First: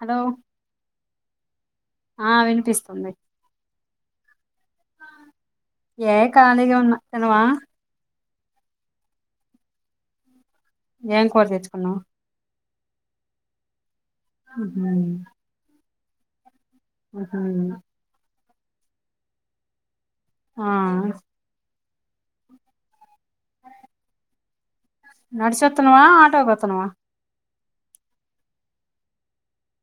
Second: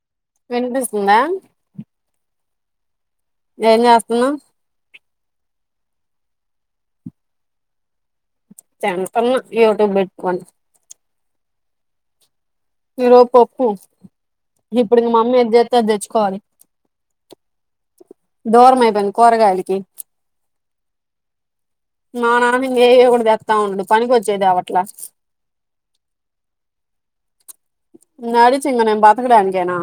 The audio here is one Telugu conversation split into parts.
హలో వినిపిస్తుందా ఆ వినిపిస్తుంది ఏం చేస్తున్నాం ఏ కాళగా ఉన్నా తిన్నావా టిటన్న యూట్యూబ్ పెట్టుకొని ఏం కూర తెచ్చుకున్నా మీరు పప్పు ఉహు ఇప్పుడు మమ్మీ ఎదిస్త తెచ్చుకోవాలి ఆహ దూరమైతాంది కూరగాయలకి ఆ మా నాన్న ఏవ కూడా తెస్తా ఉండు పనికి వచ్చేది అబట్టి నడిచొతునువా ఆటోకతునువా నడిచేంగ నేను పాతుకుడానుకేనా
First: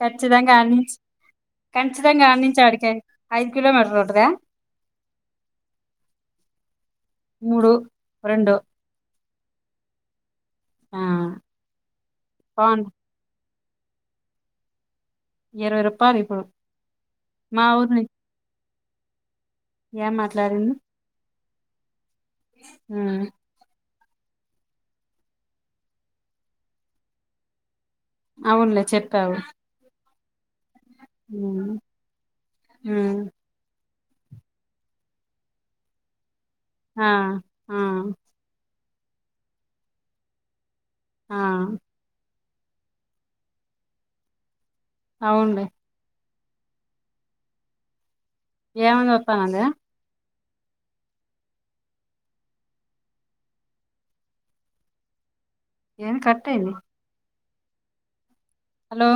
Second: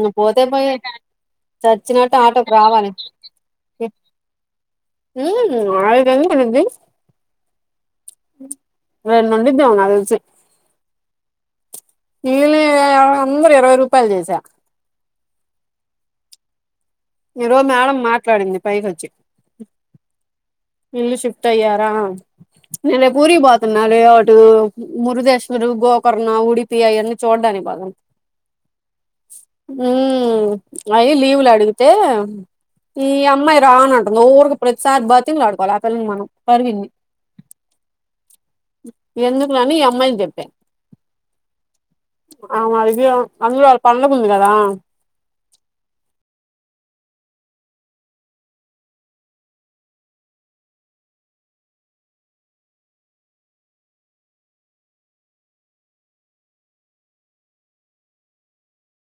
ఖచ్చితంగా పోతే పోయే కానీ చచ్చినట్టు ఖచ్చితంగా ఆటోకి రావాలి అన్నించాడికి ఐదు కిలోమీటర్ రోడ్టిద మూడు రెండు [unintelligible] నాకు తెలిసే ఆ నీళ బాగుంది అందరు ఇరవై రూపాయల్ చేసా ఇరవై రూపాయలె ఇగో ఈ రోజ్ మేడం మాట్లాడింది పైకి వచ్చి ఏం మాట్లాడింది టయ్యార నేను రేప్ ఉమ్ ఊరికి పోతున్న అలె ఒటు మురుధేశ్వరు గోకర్ణ ఉడిపి అవన్నీ చూడ్డానికి బాగ అవున్లే చెప్పావు ఉమ్ అయి లీవు్లు ఉమ్ అడిగితే ఈ ఉమ్ అమ్మాయి రానన్ ఊర్కె ప్రతిసార్ బ్రతింగ్లాడుకోవాల అకలి మనం పరివిన్ని హా ఆ ఎందుక్లె అని ఈ అమ్మాయిని చెప్పా ఆ ఆమె అదియ అందులో పండకుంది కదా అవున్లే ఏమంది వస్తానందా ఏమ్ కట్టయిందా హలో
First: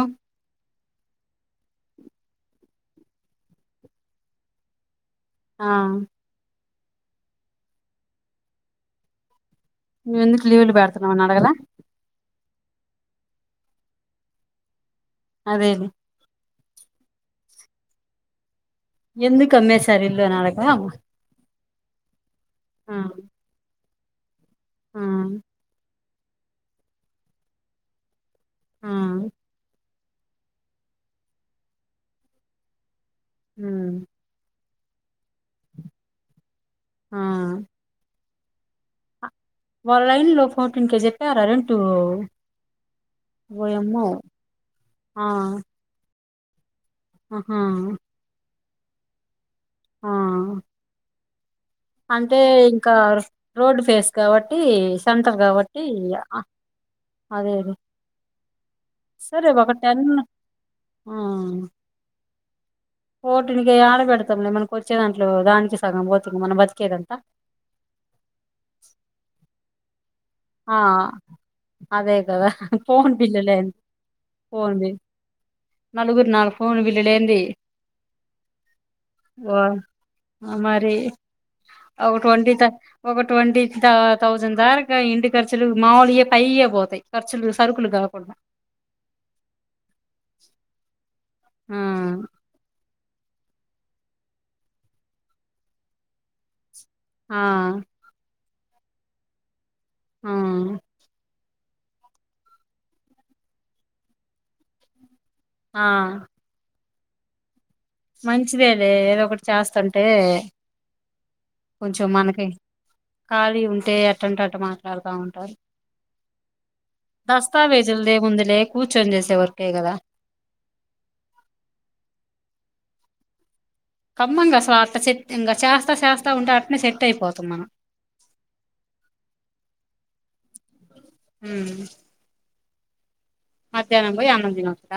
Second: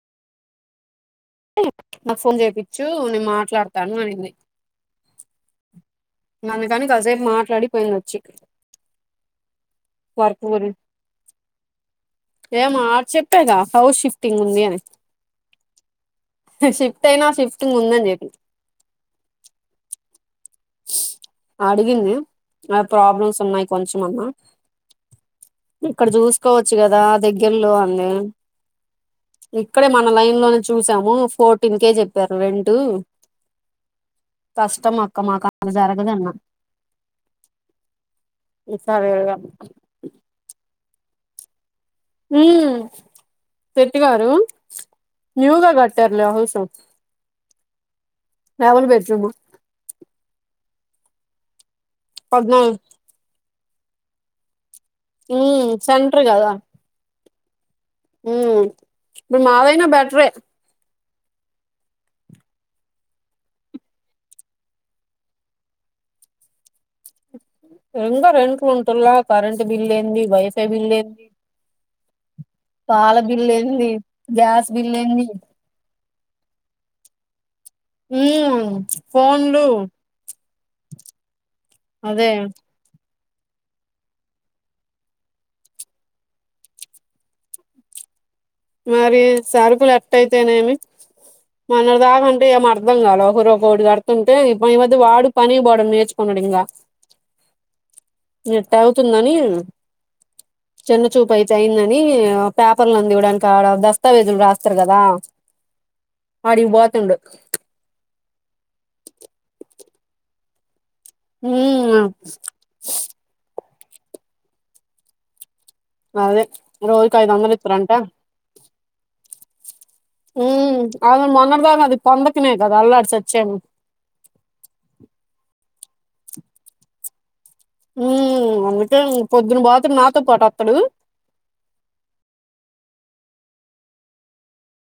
నాకు ఫోన్ చేపిచ్చు నేను మాట్లాడతాను అనింది ఆ అందుకని కాసేపు మాట్లాడిపోయింది వచ్చి నువ్ ఎందుకు లీవ్లు పెడుతున్నావాని అడగల ఏమ చెప్పాగ హౌస్ షిఫ్టింగ్ ఉంది అని అదేదె షిఫ్ట్ అయినా ఆ షిఫ్ట్ ముందని చెప్పి ఎందుకమ్మె సరల్లో నానకు అడిగింది ఆ ప్రాబ్లమ్స్ ఉన్నాయి కొంచం అన్నా ఆ ఇక్కడ చూసుకోవచ్చు కదా దగ్గర్లో అంది ఆ అక్కడే మన లైన్ లోనే చూసాము ఫోర్టీన్ కేే చెప్పారు రెంట్ హుమ్ కష్టమక్క మాకలా జరగదన్న ఆ ఈ సరే రిగా వాళ్ళ లైన్ లో ఫోర్టీన్ కే చెప్పారా రెంటు ఉ తట్ ఓయమ్మో గారు న్యూగా కట్టారు హు సు ఉహు డబల్ బెడ్ రూమ్ అంటే పద్నాలుగు ఇంకా రోడ్ ఫేస్ కాబట్టి సెంటర్ ఉమ్ కాబట్టి సెంటర్ అదేదె ఉ మీ మావైనా బెట్రే ఆ పోటినికె యాడ పెడతాం లే మనం వచ్చే దాంట్లో దానికి సగం పోతే ఇంక మనం బతికేదంతా ఇంకా రెంట్లు ఉంటుల్లా కరెంట్ బిల్లు ఏంది వైఫై ఆ బిల్ ఏంది అదే కదా ఫోన్ పాల బిల్లులే బిల్లేంది గ్యాస్ బిల్లేంది నలుగురి నాలుగు ఫోన్లు బిల్లు లేంది ఉమ్ వా ఫోన్లు మరి ఒక అదే ట్వంటి త ఒక ట్వంటీ తౌసండ్ దార్ ఇం ఖర్చులు మాముూ లె పైయ పోతాయి ఖర్చులు సరుకులు కాకుండా మరి సరుకులు ఎట్ అయితేనేమి ఆ మన్నట్ దాక అంటే మర్ అర్థం కాాల ఒకరు ఒకరు కడుతుంటే ఇ ఈ మధ్య వాడు పని పోవడం నేర్చుకున్నాడు ఇంకా ఆ నట్ట అవుతుందని చిన్న చూపు అయి అైంద అని పేపర్లు అని ఇవ్వడానికి దస్తావేజులు రాస్తారు కదా ఆ తిండు మంచిదే లే ఏదో ఒకటి చేస్తుంటే ఉమ్ కొంచెం మనకి ఖాళీ ఉంటే ఎట్టంటట్టు మాట్లాడుతా ఉంటారు అదే రోజుకి ఐదు వందలు ఇత్తరంట దస్తావేజులదేముందులే కూర్చొని చేసే వరకు ఉమ్ అను మొన్నడుదా అది పొందకనేే కదా అల్లాడు చచ్చేను కమ్మంగా అసలు అట్ చెట్ కింద చేస్తా చేస్తా ఉంటే అట్నే సెట్ అయిపోతాం మనం ఉ అకే పొద్దున బాత్ర నాతో పాటు అతడు హ మధ్యాహ్నం పోయి అన్నందినోత్త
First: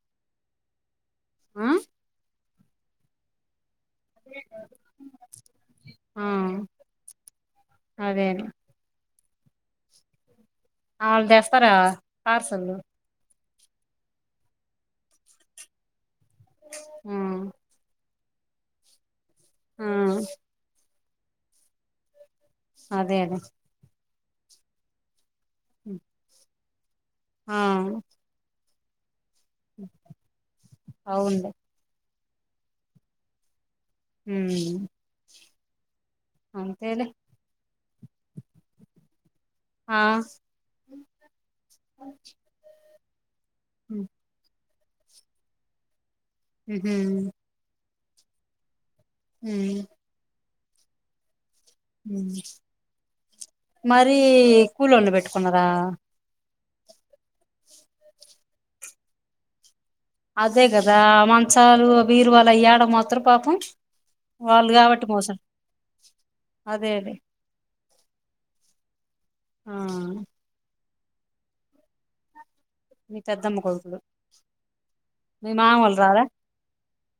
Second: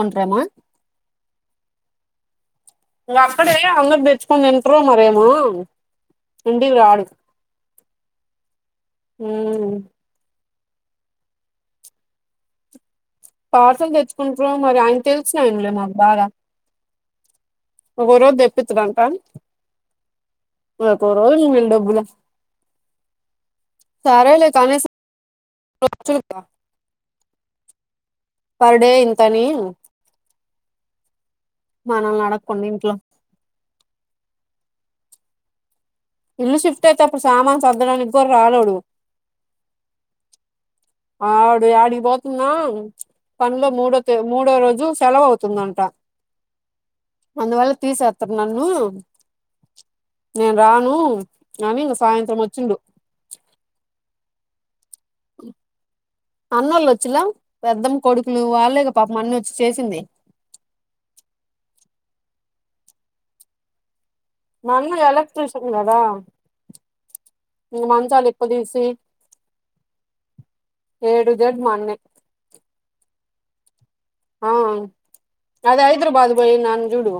కుంటరేమో ఆ అక్కడ అంగ కు నింటరు మరేమో ఆ నుంటికి రాడు అదే హ ఆ వాళ్ళు తెస్తారా పార్సల్ పార్సల్ తెచ్చుకుంట్ర మరి ఆయన తెలుసినాయలే మాకు బాగా ఉమ్ ఒకరోజు తెప్పించమంటా ఉమ్ అ ఒక్కొరోజువిల్ డబ్బులా అదే అదే సారే లేలకాని ఆ పర్ డే ఇంత అని అవునులే మనల్ని అడగకుండా కొన్నింట్లో హ ఇల్లు షిఫ్ట్ అయితే అప్పుడు సామాన్ సర్ద్దడానికి కోరు రాలేదు ఆ ఆడు ఆడికి పోతున్నా పనిలో మూడో ఉహు త మూడో రోజు సెలవువుతుందంట ఉమ్ అందువల్ల తీసేస్తారు నన్ను ఉ నేను రాను అని ఇంగ సాయంత్రం వచ్చిండు మరి కూలుళు పెట్టుకున్నారా అన్న వాళ్ళు వచ్చేలా పెద్దం కొడుకులు వాళ్ళగా పాపం అన్ని వచ్చి చేసింది అదే కదా మంచాలు బీరువలా అయ్యాడేలా మోత్ర్ పాపం వాళ్ళు మా అన్న కాబట్టి మోసం ఎలక్టషన్ కదా అదేలే ఇంగ మా మంచాలు ఇప్పదీసి ఆ ఏడు దడ్ మొన్నె మీ పెద్దమ్మ కోదుకులు ఆ అదే రారా హైదరాబాద్ పోయి నాన్న చూడు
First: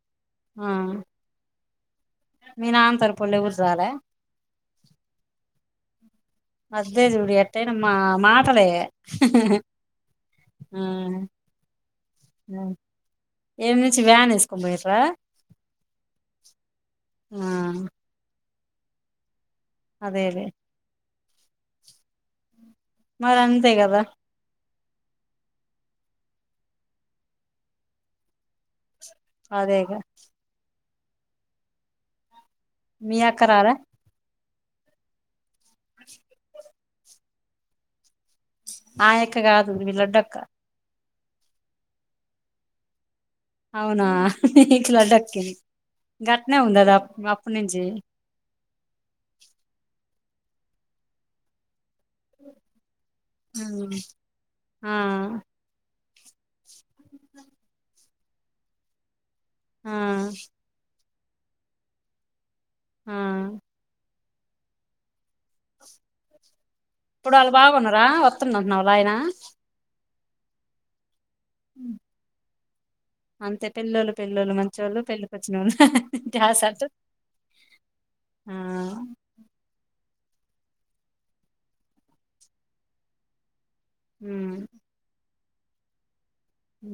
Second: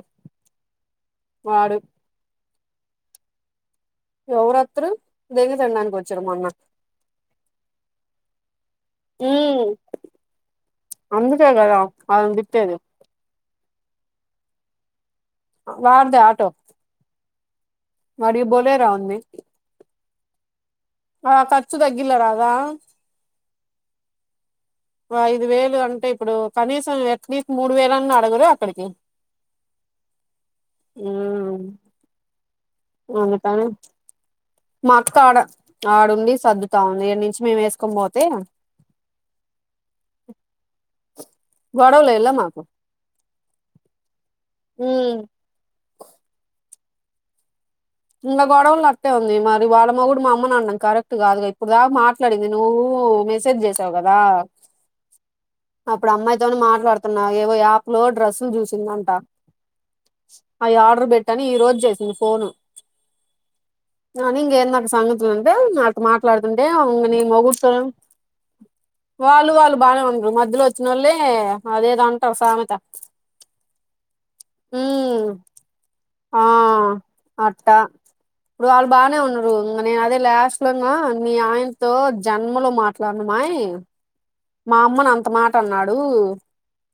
ఆ వాడు మీ నాన తరపొలే ఊరుజాల ఎవరత్తరు దెంగ తినడానికి వచ్చారు మొన్న అదేదిడి ఎట్టన మా మాటలే హ ఉమ్ అందుకే కదా అలని తిట్టేది ఏమి నుంచి వ్యాన్ వేసుకొని పోయిట్రా వాడి ద ఆటో ఆ వాడికి బోలే రా అదే అదే ఆ ఖర్చు తగ్గిల రాగా మరి అంతే కదా ఐదు వేలు అంటే ఇప్పుడు కనీసం అట్లీస్ట్ మూడు వేల అన్న అడగరు అక్కడికి అదేగా అ మీ యక్క రార మాక్క ఆడ ఆడుండి సర్దుతా ఉంది ఇక్కడి నుంచి మేము వేసుకొని పోతే ఆయక్క కాదు మీ లడ్డక్క గోడవల ఎల్ల మాకు అవునా మీకులా ఉమ్ డక్కేది గట్నే ఉందద అప్పు నుంచి ఇంకా గొడవలు నట్టే ఉంది మరి వాళ్ళ మొగుడు మా అమని అన్నాం కరెక్ట్ కాదుగా ఇప్పుడు దాకా మాట మాట్లాదిండి నువ్ మెసేజ్ చేసావు గదా ఆ అప్పుడు అమ్మాయితోనే మాట్లాడుతున్నా ఏవో యాపు లు డ్రస్సులు చూసిందంట ఆ అవి ఆర్డర్ పెట్టని ఈ రోజు చేసింది ఫోను ఆ అని ఇంగ ఏంది అక్క సంగతులు అంటే అటు మాట్లాడుతంటే ఉమ్ ఇంగ నీ ఇప్పుడు వాళ్ళు మొగుడు తో బాగున్నారా వత్తుంది అంటున్నావులా ఆయన వాళ్ళు వాళ్ళు బాగానే ఉండరు మధ్యలో వచ్చిన వాళ్ళలే అదేదో అంటారు సామెత అంతే పెళ్లోళ్ళు పెళ్లళ్ళు మంచివాళ్ళు ఉమ్ పెళ్ళికొచ్చిన వాళ్ళు ఆ డాష్ అంటారు అట్టా ఇప్పుడు వాళ్ళు బాగానే ఉన్నారు ఇనే నేను అదే లాస్ట్ లోనా నీ ఆయనతో జన్మలో మాట్లాడన మాయి ఉమ్ మా అమ్మను అంత మాట అన్నాడు అ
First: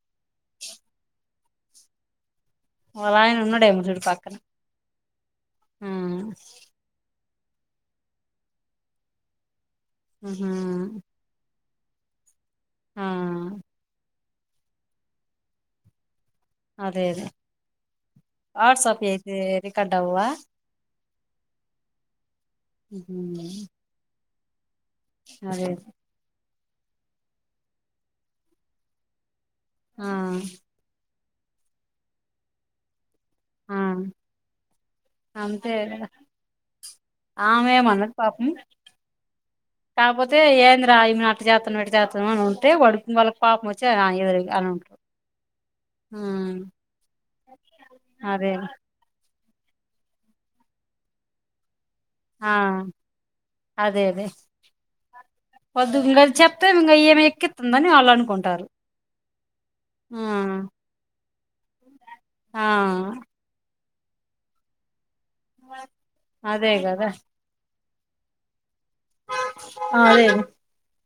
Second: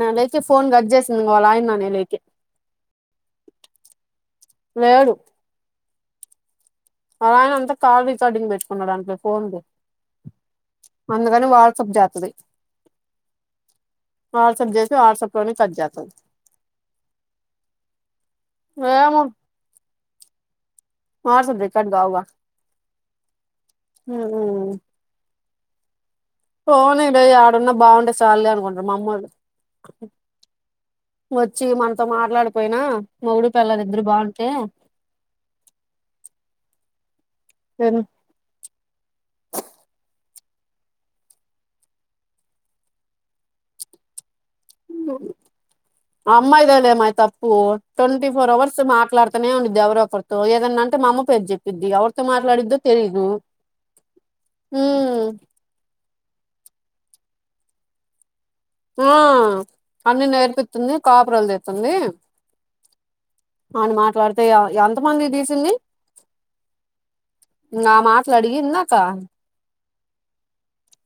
నలైకి ఫోన్ కట్ చేసింది ఇ వావాళ ఆయన నా నెలైకి వాలాన్నడేమో చూడు పాకనే లేడు ఆ అలా ఆయన అంతా కాల్ రికార్డింగ్ పెట్టుకున్నాడు అంట ఫోన్లు హ సప్ జాతది ఆ వాట్సప్ చేసి వాట్సప్ లోనే కట్ చేస్తంది అదే అదే వాట్సాప్ ఏమో అయితే రికార్డ్ అవవా వాట్సాప్ రికార్డ్ అవ్వవు హ ఆ ఆ ఫొనే చెయ్య ఇడ ఆడున్నా బాగుంటే సల్లే అనుకుంటారు మామ్మూల్లు ఆ వచ్చి మనతో మాట్లాడిపోయినా మొగుడు ఆ పెళ్ళాలు ఇద్దరు బాగుంటె ఆమె ఏమన్నది పాపము కాకపోతే ఏంది రా ఏమే అటు చేతన్నా పెట్ చేతాం అని ఉంటే వడు వాళ్ళకి పాపం వచ్చి ఎదురు అని ఉంటారు అమ్యిదాలే మా తప్పు ట్వంటీ ఫోర్ అదే అవర్స్ మాట్లా అతనే ఉండిది ఎవరో ఒకరితో ఏదన్నన్నాంటే మా అమ పేరు చెప్పి ఏర్తో ఆ మాట్లాడద్దో తెలిదు అదే అదే హ వద్దు ఇంక అది చెప్తే ఈమె ఏమి ఎక్కితుందని వాళ్ళు అనుకుంటారు ఆ ఆ అన్ని నేర్పిస్తుంది కాపురలు తెతుంది ఆ అని మాట్లాడతే ఆమె అదే కదా నా మాటలడిగిన్న అదే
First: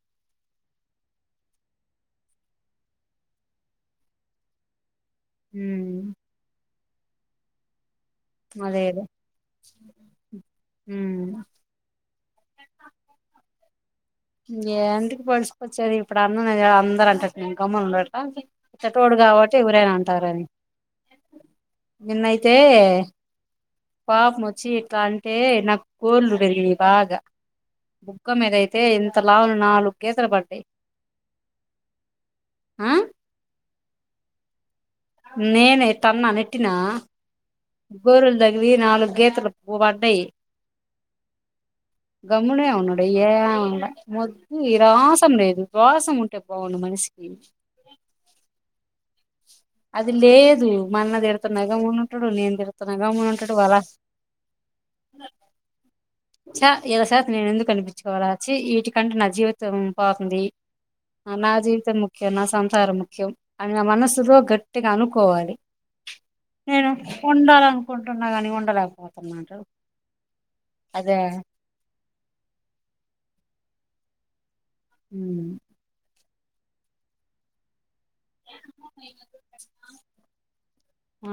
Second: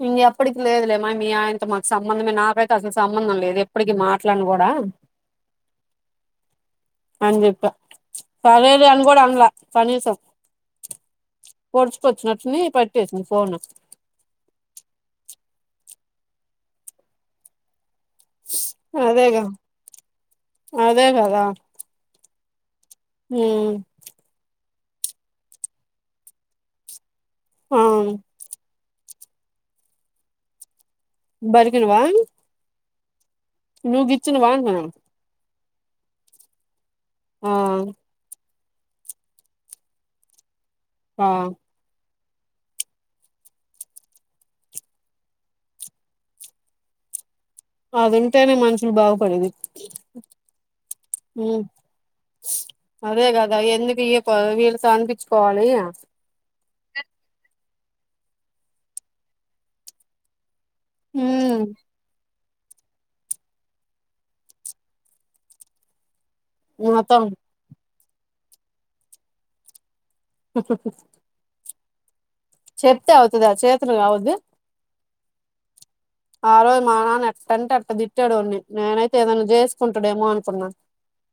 ఉమ్ ఎప్పటికి లేదు లె మా మీ ఆయనతొ మాకు సంబంధమే నాక్ ఎపుడైతె అసలు సంబంధం లేదు ఎప్పటికి మాట్లాడిన కూడా ఊమ్మ్ నేన్ జెప్ప సరే అదే లె అని కూడ అన్లా కనీసం అదే వచ్చినట్టుంది పట్టేసింది ఫోన్ ను ఎందుకు పలిసిపొచ్చేది ఇప్పుడు అన్నఉన్నడు గా అందరు అంటారు నిన్ను గమ్మునుండు అని ఎత్తటోడు అదేగా కాబట్టి ఎవరైనా అంటారని అదే కదా నిన్నయితే ఉమ్ పాపం వచ్చి ఇట్ల అంటే నాకు గోర్లు పెరినయ్ బాగా ఆ బుగ్గ మీదయితే అయితే ఇంత లావ్ నాలుగు గీతలు పడ్డయి బరిగిన్వా? నువ్ గిచ్చిన వాన్ని నేనె తన్న నెట్టిన ఆ గోరున్ తగినై నాలుగు గీతలు పడ్డై ఆ గమ్మునె ఉన్నడు ఏం ఆన్ల మొద్దు రోషం లేదు రోషం ఉంటె బాగుండు మనిష్ ష్ ఏం అదింటేనే మనుషులు బాగుపడేది. అది లేదు మా అన్న తిడుతున్న ఉమ్ గమ్మునె ఉంటడు నేను తిడుతున్న అదే గమ్మునె ఉంటడు కదా అల ఎందుకు ఈ ప వీళ్ళతో అనిపించుకోవాలి ఛ ఇల శేతన నేను ఎందుకు అనిపించుకోవాల చ్చి ఈటికంటె నా జీవితం పోతుంది. నా హ్మ్ జీవితం ముఖ్యం నాస్ సంసారం ముఖ్యం అని నా మనస్సులో గట్టిగా అనుకోవాలి. నేను మొత్తం ఉండాలనుకుంటున్న కాని ఉండలేకపోతున్నాను ఒహొ హో అదే చెప్తే అవుతదా చేతులు రావద్దు ఉమ్ ఆరోజు మా నాన్న ఎట్టంటె అట్టదిట్ తిట్టాడు ఆన్ని నేనైతే ఏదైనా చేసుకుంటాడేమో అనుకున్నా ఆ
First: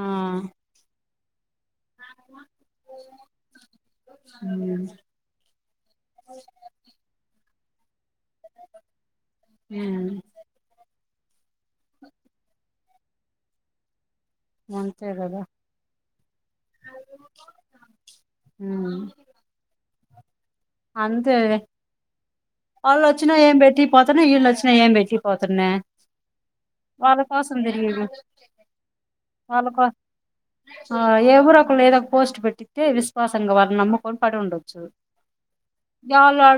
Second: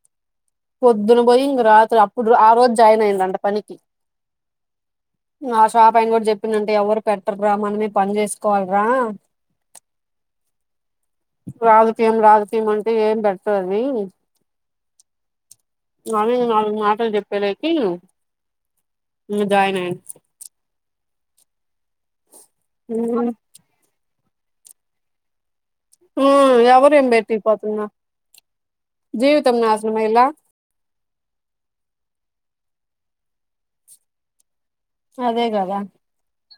పొద్దున పోయి ఇంగ రాత్రి అప్పుడు ఆ రోజు జాయిన్ అయిందట పనికి ఉమ్, ఆ షాప్ అయిన కూడ చెప్పిందంట ఎవరు పెట్టర్రా మనమే పని చేసుకోవాల్రా ఏమని? రాజకీయం రాజకీయం అంటె ఏం పెట్టదది అంతే కద అవి మా మాటలు చెప్పేలకి ఉమ్, నేన్ జాయిన్ అయిన అంతే లె ఆళ్ళు అచ్చినా ఏం పెట్టి పాత్ ఇన్ని ఎల్లోచినై ఏం పెట్టి పోతున్నా ఉమ్మ్ ఎవరం ఏం వాళ్ళ పెట్టి కోసం పోతున్న తిరిగి జీవితం నాశనం అయ్యేల ఆ ఎవరు ఒకరు ఏదో ఒక పోస్ట్ పెట్టితే విశ్వాసంగా వాళ్ళని నమ్ముకొని పడి ఉండొచ్చు. అదే కద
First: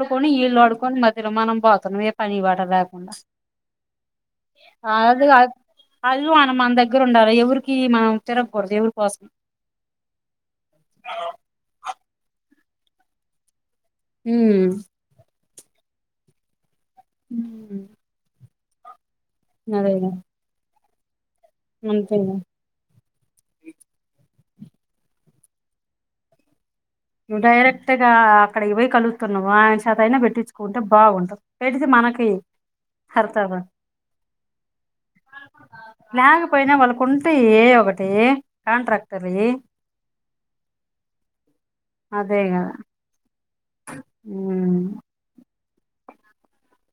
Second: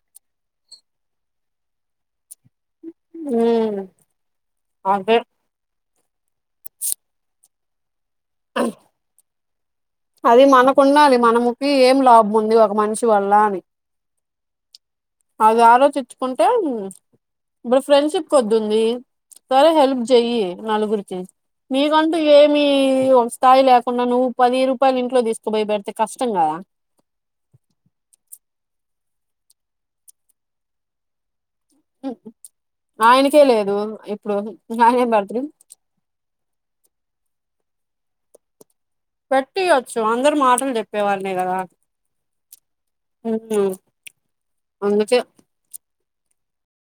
పోని ఈళ్ళు అడుక్కొని మధ్య లో మనం పోతున్నాం పని బాట లేకుండ హ్మ్ అదే అద్ అది అనుమానం మన దగ్గర ఉండాలె ఎవరికి మనం తిరగకూడదు దేవుడు కోసం అది మనకుండాలి మనముకి ఏం లాభం ఉంది ఒక మనిషి వల్ల అని ఉహ్మ్ అది ఆలోచించుకుంటే ఇప్పుడు ఫ్రెండ్షిప్ కొద్దుంది సరే హెల్ప్ అదేగా జెయ్యి నలుగురికి నీకంటూ అంతేగా ఏమి స్థాయి లేకుండా నువ్వు పది రూపాయలు ఇంట్లో తీసుకుపోయి పెడితే కష్టం గదా నువ్వు డైరెక్ట్ గా అక్కడ బోయి కలుతున్నావు ఆయన చేత అయినా పెట్టించుకుంటే బాగుంటవు ఆయనకే లేదు ఇప్పుడు ఆయన ఏం బెడతడు లేకపోయినా వాళ్ళకు ఉంటాయి ఒకటీ పెట్టియొచ్చు అందరు మాటలు చెప్పేవారనే గదా అదే గదా ఉమ్ అందుకే